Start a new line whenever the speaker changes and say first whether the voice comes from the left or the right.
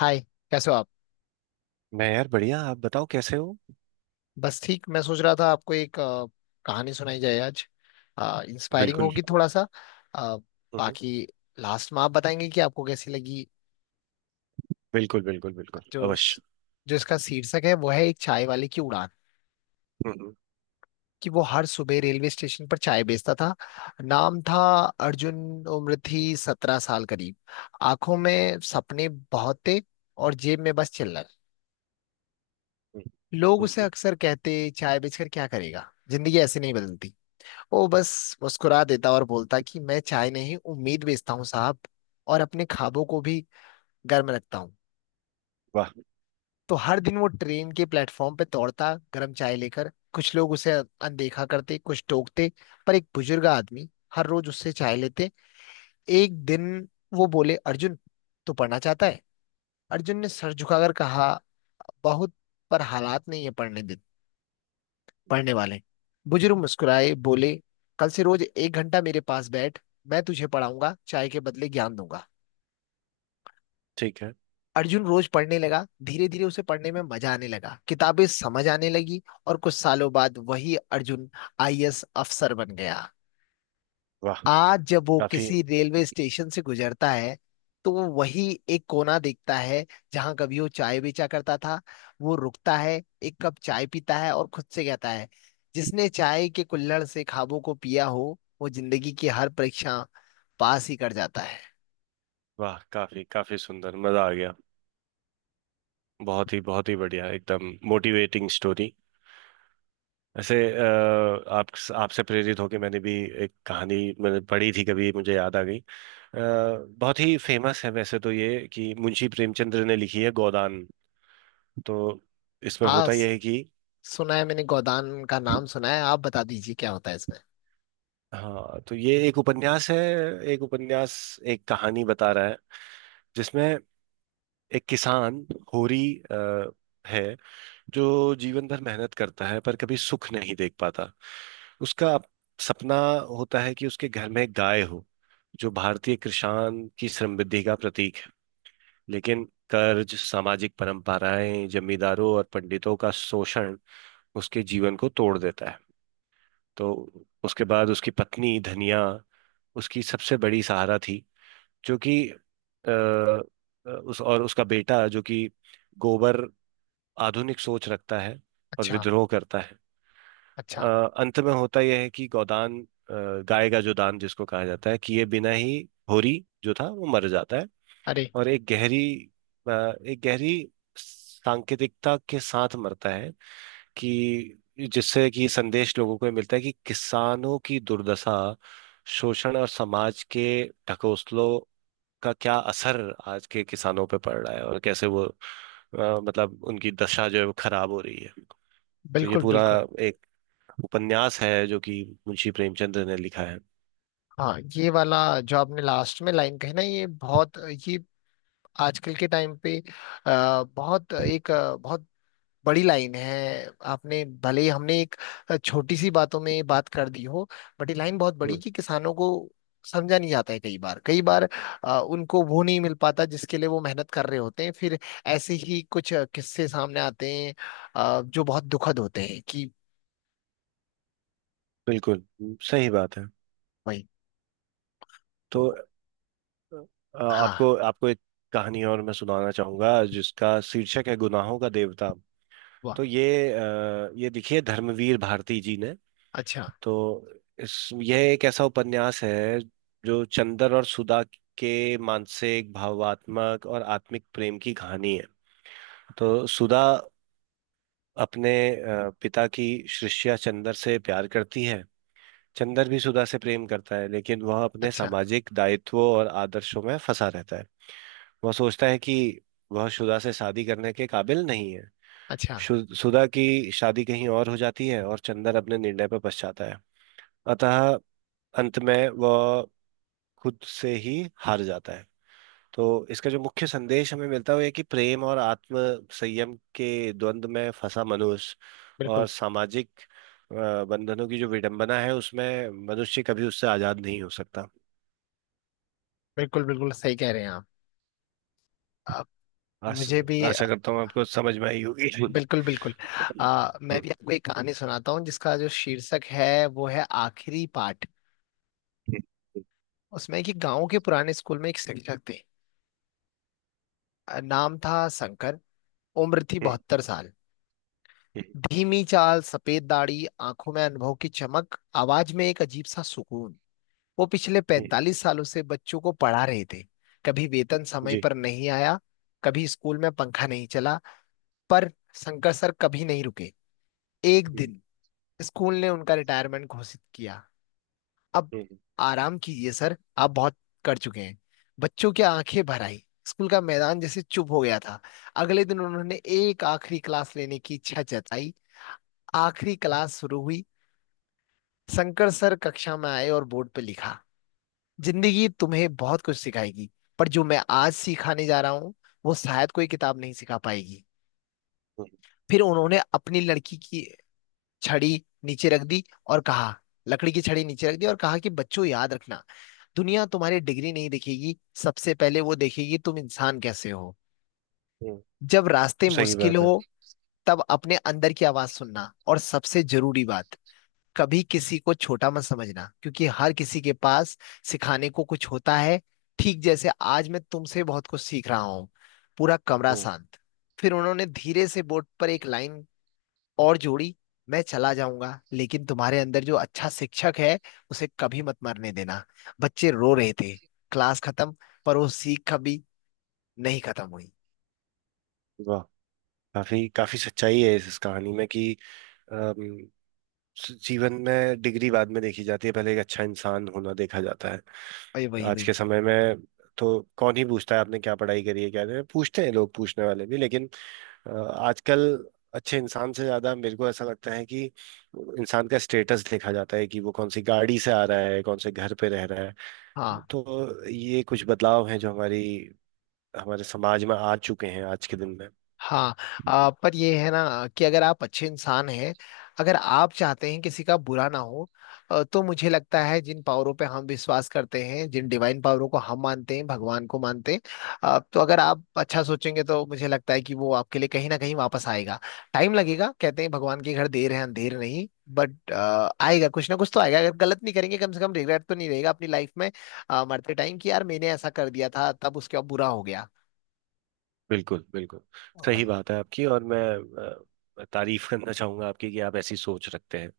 left: हाय। कैसे हो आप?
right: मैं यार बढ़िया। आप बताओ कैसे हो।
left: बस ठीक। मैं सोच रहा था आपको एक कहानी सुनाई जाए आज। इंस्पायरिंग
right: बिल्कुल।
left: होगी थोड़ा सा। अ,
right: हम्म।
left: बाकी लास्ट में आप बताएंगे कि आपको कैसी लगी।
right: बिल्कुल बिल्कुल बिल्कुल
left: जो
right: अवश्य।
left: जो इसका शीर्षक है वो है एक चाय वाले की उड़ान।
right: हम्म।
left: कि वो हर सुबह रेलवे स्टेशन पर चाय बेचता था। नाम था अर्जुन। उम्र थी 17 साल करीब। आंखों में सपने बहुत थे और जेब में बस चिल्लर।
right: हम्म।
left: लोग उसे
right: हम्म।
left: अक्सर कहते, चाय बेचकर क्या करेगा, जिंदगी ऐसे नहीं बदलती। वो बस मुस्कुरा देता और बोलता कि मैं चाय नहीं उम्मीद बेचता हूँ साहब, और अपने ख्वाबों को भी गर्म रखता हूँ।
right: वाह।
left: तो हर दिन वो ट्रेन के प्लेटफॉर्म पे दौड़ता गर्म चाय लेकर। कुछ लोग उसे अनदेखा करते, कुछ टोकते। पर एक बुजुर्ग आदमी हर रोज उससे चाय लेते। एक दिन वो बोले, अर्जुन, तू पढ़ना चाहता है? अर्जुन ने सर झुकाकर कहा, बहुत, पर हालात नहीं है पढ़ने देते। पढ़ने वाले बुजुर्ग मुस्कुराए, बोले, कल से रोज एक घंटा मेरे पास बैठ, मैं तुझे पढ़ाऊंगा, चाय के बदले ज्ञान दूंगा।
right: ठीक है।
left: अर्जुन रोज पढ़ने लगा। धीरे धीरे उसे पढ़ने में मजा आने लगा, किताबें समझ आने लगी, और कुछ सालों बाद वही अर्जुन आईएएस अफसर बन गया।
right: वाह।
left: आज जब वो
right: काफी।
left: किसी रेलवे स्टेशन से गुजरता है, तो वो वही एक कोना देखता है, जहां कभी वो चाय बेचा करता था। वो रुकता है, एक कप चाय पीता है और खुद से कहता है, जिसने चाय के कुल्हड़ से ख्वाबों को पिया हो, वो जिंदगी की हर परीक्षा पास ही कर जाता है।
right: वाह, काफी काफी सुंदर, मजा आ गया। बहुत ही बढ़िया, एकदम मोटिवेटिंग स्टोरी। ऐसे आप आपसे प्रेरित होकर मैंने भी एक कहानी मैंने पढ़ी थी कभी, मुझे याद आ गई। अ, बहुत ही फेमस है वैसे तो ये, कि मुंशी प्रेमचंद्र ने लिखी है, गोदान। तो इसमें
left: हाँ,
right: होता यह है कि,
left: सुना है मैंने, गोदान का नाम सुना है। आप बता दीजिए क्या होता है इसमें।
right: हाँ तो ये एक उपन्यास है। एक उपन्यास, एक कहानी बता रहा है, जिसमें एक किसान, होरी अ, है, जो जीवन भर मेहनत करता है पर कभी सुख नहीं देख पाता। उसका सपना होता है कि उसके घर में एक गाय हो, जो भारतीय किसान की समृद्धि का प्रतीक है। लेकिन कर्ज, सामाजिक परंपराएं, जमींदारों और पंडितों का शोषण उसके जीवन को तोड़ देता है। तो उसके बाद, उसकी पत्नी धनिया उसकी सबसे बड़ी सहारा थी, जो कि उस, और उसका बेटा जो कि गोबर, आधुनिक सोच रखता है और
left: अच्छा।
right: विद्रोह करता है।
left: अच्छा।
right: अ, अंत में होता यह है कि गोदान, गाय का जो दान जिसको कहा जाता है, कि ये बिना ही होरी जो था वो मर जाता है,
left: अरे।
right: और अ, एक गहरी सांकेतिकता के साथ मरता है। कि जिससे कि संदेश लोगों को ये मिलता है कि किसानों की दुर्दशा, शोषण और समाज के ढकोसलों का क्या असर आज के किसानों पे पड़ रहा है, और कैसे वो मतलब उनकी दशा जो है वो खराब हो रही है। तो ये
left: बिल्कुल,
right: पूरा
left: बिल्कुल।
right: एक उपन्यास है जो कि मुंशी प्रेमचंद ने लिखा है।
left: हाँ, ये वाला जो आपने लास्ट में लाइन कही ना, ये बहुत, ये आजकल के टाइम पे बहुत एक बहुत बड़ी लाइन है। आपने भले ही हमने एक छोटी सी बातों में बात कर दी हो, बट ये लाइन बहुत बड़ी,
right: हम्म।
left: कि किसानों को समझा नहीं जाता है कई बार, कई बार उनको वो नहीं मिल पाता जिसके लिए वो मेहनत कर रहे होते हैं। फिर ऐसे ही कुछ किस्से सामने आते हैं, जो बहुत दुखद होते हैं कि।
right: बिल्कुल। सही बात है।
left: भाई।
right: तो
left: तो। हाँ।
right: आपको आपको एक कहानी और मैं सुनाना चाहूंगा, जिसका शीर्षक है गुनाहों का देवता।
left: वाह।
right: तो ये देखिए, धर्मवीर भारती जी ने।
left: अच्छा।
right: तो इस यह एक ऐसा उपन्यास है जो चंदर और सुधा के मानसिक, भावात्मक और आत्मिक प्रेम की कहानी है। तो सुधा अपने पिता की शिष्या चंदर से प्यार करती है। चंदर भी सुधा से प्रेम करता है, लेकिन वह अपने
left: अच्छा।
right: सामाजिक दायित्वों और आदर्शों में फंसा रहता है। वह सोचता है कि वह सुधा से शादी करने के काबिल नहीं है।
left: अच्छा।
right: सुधा की शादी कहीं और हो जाती है और चंदर अपने निर्णय पर पछताता है। अतः अंत में वह खुद से ही हार जाता है। तो इसका जो मुख्य संदेश हमें मिलता है वो ये, कि प्रेम और आत्म संयम के द्वंद्व में फंसा मनुष्य
left: बिल्कुल,
right: और सामाजिक बंधनों की जो विडंबना है, उसमें मनुष्य कभी उससे आजाद नहीं हो सकता।
left: बिल्कुल, बिल्कुल सही कह रहे हैं आप। अ,
right: आस,
left: मुझे भी।
right: आशा करता हूँ आपको समझ में आई होगी। हम्म।
left: बिल्कुल, बिल्कुल। मैं भी आपको एक कहानी सुनाता हूँ जिसका जो शीर्षक है वो है आखिरी पाठ। उसमें कि गांव के पुराने स्कूल में एक शिक्षक थे। नाम था शंकर। उम्र थी 72 साल। धीमी चाल, सफेद दाढ़ी, आंखों में अनुभव की चमक, आवाज में एक अजीब सा सुकून। वो पिछले 45 सालों से बच्चों को पढ़ा रहे थे। कभी वेतन समय
right: जी,
left: पर नहीं आया, कभी स्कूल में पंखा नहीं चला, पर शंकर सर कभी नहीं रुके। एक दिन स्कूल ने उनका रिटायरमेंट घोषित किया। अब आराम कीजिए सर, आप बहुत कर चुके हैं। बच्चों की आंखें भर आई, स्कूल का मैदान जैसे चुप हो गया था। अगले दिन उन्होंने एक आखिरी क्लास लेने की इच्छा जताई। आखिरी क्लास शुरू हुई। शंकर सर कक्षा में आए और बोर्ड पे लिखा, जिंदगी तुम्हें बहुत कुछ सिखाएगी, पर जो मैं आज सिखाने जा रहा हूँ, वो शायद कोई किताब नहीं सिखा पाएगी। फिर उन्होंने अपनी लड़की की छड़ी नीचे रख दी, और कहा, लकड़ी की छड़ी नीचे रख दी और कहा कि बच्चों, याद रखना, दुनिया तुम्हारी डिग्री नहीं देखेगी, सबसे पहले वो देखेगी तुम इंसान कैसे हो। जब रास्ते
right: सही
left: मुश्किल
right: बात है।
left: हो, तब अपने अंदर की आवाज सुनना। और सबसे जरूरी बात, कभी किसी को छोटा मत समझना, क्योंकि हर किसी के पास सिखाने को कुछ होता है। ठीक जैसे आज मैं तुमसे बहुत कुछ सीख रहा हूँ। पूरा कमरा
right: हम्म।
left: शांत। फिर उन्होंने धीरे से बोर्ड पर एक लाइन और जोड़ी, मैं चला जाऊंगा, लेकिन तुम्हारे अंदर जो अच्छा शिक्षक है, उसे कभी मत मरने देना। बच्चे रो रहे थे। क्लास खत्म, पर वो सीख कभी नहीं खत्म हुई।
right: वाह, काफी काफी सच्चाई है इस कहानी में, कि अम, जीवन में डिग्री बाद में देखी जाती है, पहले एक अच्छा इंसान होना देखा जाता है।
left: वही, वही,
right: आज के
left: वही।
right: समय में तो कौन ही पूछता है आपने क्या पढ़ाई करी है क्या? नहीं पूछते हैं लोग, पूछने वाले भी, लेकिन आजकल अच्छे इंसान से ज्यादा मेरे को ऐसा लगता है कि इंसान का स्टेटस देखा जाता है, कि वो कौन सी गाड़ी से आ रहा है, कौन से घर पे रह रहा है।
left: हाँ।
right: तो ये कुछ बदलाव हैं जो हमारी हमारे समाज में आ चुके हैं, आज के दिन में।
left: हाँ। पर ये है ना कि अगर आप अच्छे इंसान हैं, अगर आप चाहते हैं किसी का बुरा ना हो, तो मुझे लगता है जिन पावरों पे हम विश्वास करते हैं, जिन डिवाइन पावरों को हम मानते हैं, भगवान को मानते हैं, तो अगर आप अच्छा सोचेंगे, तो मुझे लगता है कि वो आपके लिए कहीं ना कहीं वापस आएगा। टाइम लगेगा, कहते हैं भगवान के घर देर है अंधेर नहीं, बट आएगा, कुछ ना कुछ तो आएगा। अगर गलत नहीं करेंगे, कम से कम रिग्रेट तो नहीं रहेगा अपनी लाइफ में, मरते टाइम, कि यार मैंने ऐसा कर दिया था, तब उसके बाद बुरा हो गया।
right: बिल्कुल बिल्कुल
left: ओ
right: सही
left: भाई।
right: बात है आपकी, और मैं तारीफ करना चाहूंगा आपकी, कि आप ऐसी सोच रखते हैं।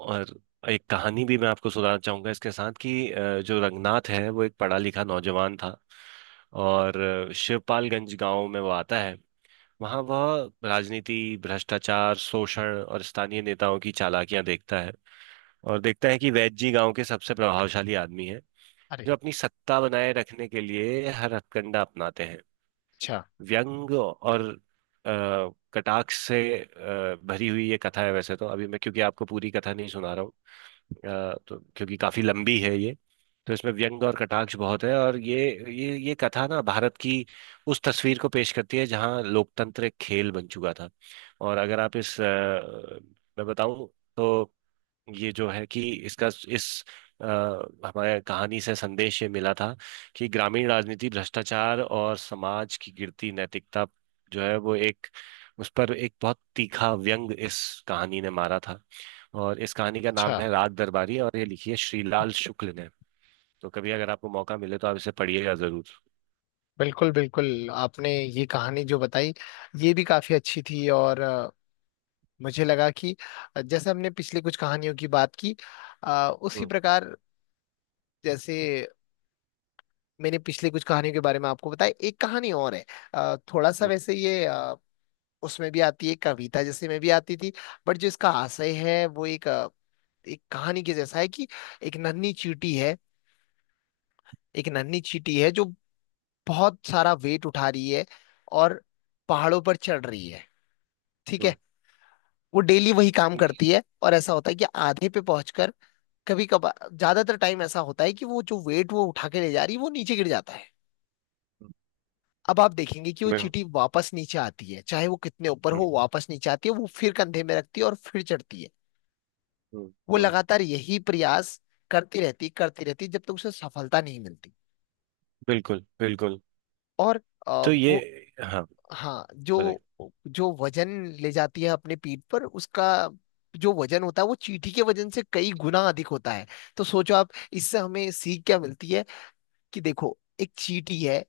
right: और एक कहानी भी मैं आपको सुनाना चाहूंगा इसके साथ, कि जो रंगनाथ है वो एक पढ़ा लिखा नौजवान था। और शिवपालगंज गांव में वो आता है। वहाँ वह राजनीति, भ्रष्टाचार, शोषण और स्थानीय नेताओं की चालाकियां देखता है। और देखता है कि वैद्य जी गांव के सबसे प्रभावशाली आदमी हैं,
left: अरे।
right: जो अपनी सत्ता बनाए रखने के लिए हर हथकंडा अपनाते हैं।
left: अच्छा।
right: व्यंग और अ, कटाक्ष से भरी हुई ये कथा है, वैसे तो अभी मैं, क्योंकि आपको पूरी कथा नहीं सुना रहा हूँ, तो क्योंकि काफी लंबी है ये। तो इसमें व्यंग और कटाक्ष बहुत है, और ये कथा ना भारत की उस तस्वीर को पेश करती है जहाँ लोकतंत्र एक खेल बन चुका था। और अगर आप इस अ, मैं बताऊं तो, ये जो है कि इसका, इस हमारे कहानी से संदेश ये मिला था, कि ग्रामीण राजनीति, भ्रष्टाचार और समाज की गिरती नैतिकता जो है, वो एक उस पर एक बहुत तीखा व्यंग इस कहानी ने मारा था। और इस कहानी का नाम
left: अच्छा।
right: है रात दरबारी, और ये लिखी है श्रीलाल शुक्ल ने। तो कभी अगर आपको मौका मिले तो आप इसे पढ़िएगा जरूर।
left: बिल्कुल, बिल्कुल, आपने ये कहानी जो बताई ये भी काफी अच्छी थी, और मुझे लगा कि जैसे हमने पिछले कुछ कहानियों की बात की, उसी
right: हम्म।
left: प्रकार जैसे मैंने पिछले कुछ कहानियों के बारे में आपको बताया, एक कहानी और है, थोड़ा सा
right: हम्म।
left: वैसे ये उसमें भी आती है, कविता जैसे में भी आती थी, बट जो इसका आशय है वो एक एक कहानी के जैसा है कि एक नन्ही चींटी है। एक नन्ही चींटी है जो बहुत सारा वेट उठा रही है और पहाड़ों पर चढ़ रही है, ठीक है?
right: हम्म।
left: वो डेली वही काम
right: हम्म।
left: करती है, और ऐसा होता है कि आधे पे पहुंचकर, कभी कभार, ज्यादातर टाइम ऐसा होता है कि वो जो वेट वो उठा के ले जा रही है वो नीचे गिर जाता है। अब आप देखेंगे कि वो
right: बिल-
left: चींटी वापस नीचे आती है, चाहे वो कितने ऊपर
right: हम्म।
left: हो वापस नीचे आती है, वो फिर कंधे में रखती है और फिर चढ़ती है।
right: हम्म।
left: वो
right: हम्म।
left: लगातार यही प्रयास करती रहती, करती रहती, जब तक उसे सफलता नहीं मिलती।
right: बिल्कुल बिल्कुल।
left: और अ,
right: तो ये
left: वो,
right: हाँ,
left: हाँ, जो जो वजन ले जाती है अपने पीठ पर, उसका जो वजन होता है वो चींटी के वजन से कई गुना अधिक होता है। तो सोचो आप, इससे हमें सीख क्या मिलती है? कि देखो, एक चींटी है,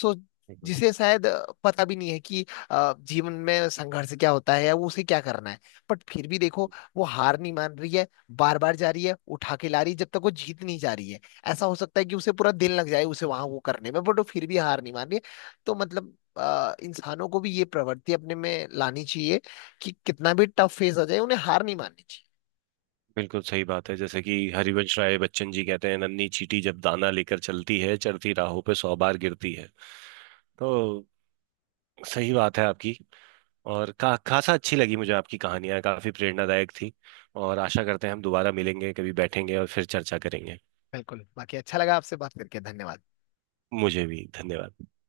left: सो
right: बताइए।
left: जिसे शायद पता भी नहीं है कि जीवन में संघर्ष क्या होता है, या वो उसे क्या करना है, बट फिर भी देखो, वो हार नहीं मान रही है। बार बार जा रही है, उठा के ला रही है, जब तक वो जीत नहीं जा रही है। ऐसा हो सकता है कि उसे पूरा दिन लग जाए उसे वहां वो करने में, बट वो फिर भी हार नहीं मान रही है। तो मतलब इंसानों को भी ये प्रवृत्ति अपने में लानी चाहिए, कि कितना भी टफ फेस आ जाए, उन्हें हार नहीं माननी चाहिए।
right: बिल्कुल सही बात है। जैसे कि हरिवंश राय बच्चन जी कहते हैं, नन्ही चींटी जब दाना लेकर चलती है, चढ़ती राहों पे 100 बार गिरती है। तो सही बात है आपकी, और खासा अच्छी लगी मुझे आपकी कहानियां, काफी प्रेरणादायक थी। और आशा करते हैं हम दोबारा मिलेंगे, कभी बैठेंगे और फिर चर्चा करेंगे।
left: बिल्कुल। बाकी अच्छा लगा आपसे बात करके, धन्यवाद।
right: मुझे भी धन्यवाद।